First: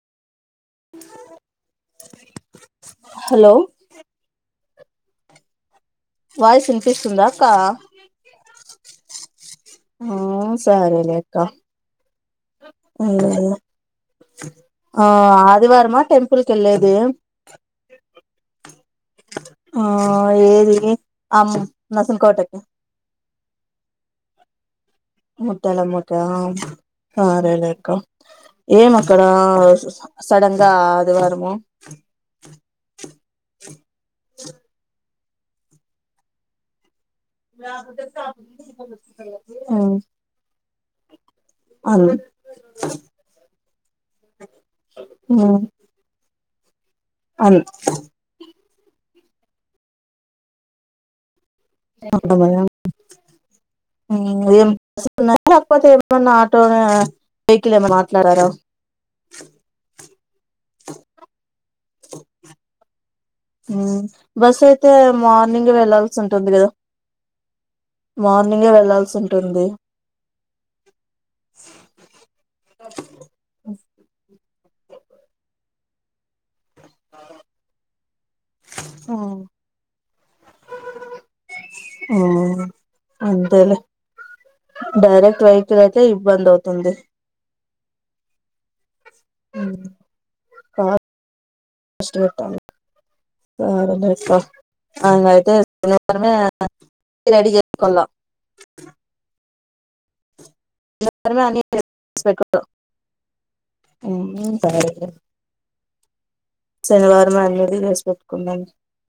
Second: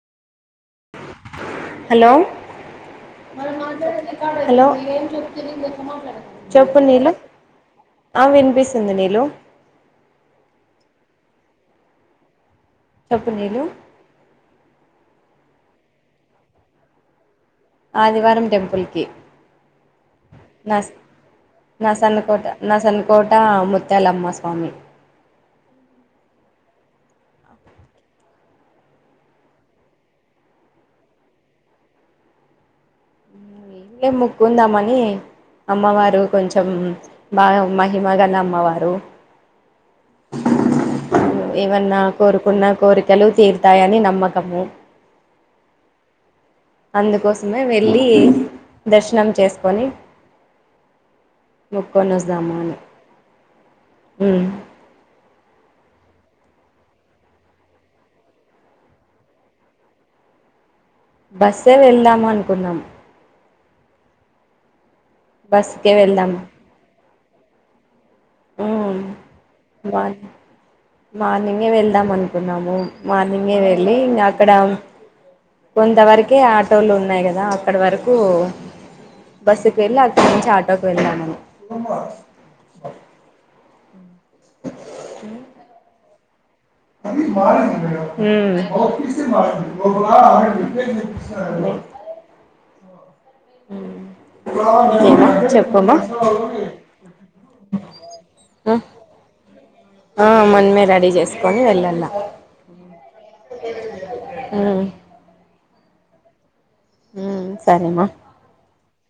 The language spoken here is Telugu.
హలో హలో హలో ఏం చెప్తుది మే వాయిసు వినిపిస్తుందా అక్క ఆ వినిపిస్తుంది నీలు ఆ సరేలేక్క చెప్పు మ్మ్ నీలు ఆ ఆదివారమా టెంపుల్ కి వెళ్ళేది కి ఆ ఏది అమ్ నసన్ కోటకి కోట ముత్యాలమ్మ స్వామి ముట్టాలమ్మాకా సారేలేక్కు ఏ మక్కడ సడన్గా ఆదివారము ఏం లే మోక్కుందామని అమ్మవారు కొంచం బాగా మహిమగన్న అమ్మవారు మ్మ్ ఏవన్నా అన్ కోరుకున్న కోరికలు తీరుతాయని నమ్మకము మ్మ్ అన్ అందుకోసమే వెళ్ళి దర్శనం చేసుకొని మొక్కొని రండి మీర్ వద్దాము గానీ అని [unintelligible] ఉన్నాయి లేకపోతే ఏమన్నా ఆటో వెహికల్ ఏమన్నా మాట్లాడారా బస్సే వెళ్దాము అనుకున్నాం హ్మ్ బస్ తే మార్నింగ్ బస్సుకే వెళ్లాల్సి ఉంటుంది కదా మార్నింగే వెళ్లాల్సి ఉంటుంది మార్ని మార్నింగే వెళ్దాం అనుకున్నాము మార్నింగే వెళ్ళి నాకు ఇక్కడ కొంతవరకే ఆ ఉన్నాయి కదా అక్కడ వరకు ఓ బస్సుక చ ఆటోకి వెళ్దామని ఆ అ డైరక్ట్ వైక్ అయితే ఇ బంద ది మ బఓ ఆ కార్ సరేలేక్కా అంగ ఏమో అయితే చెప్పమ్మా రెడి జెస్కొల్లా ఆ మన్ మె రెడీ జేస్కొని అన్ని వెళ్ళల్ల చేసి పెట్టుకో శనివారం అనేది చేసి సరేమా పెెట్టుకున్నాను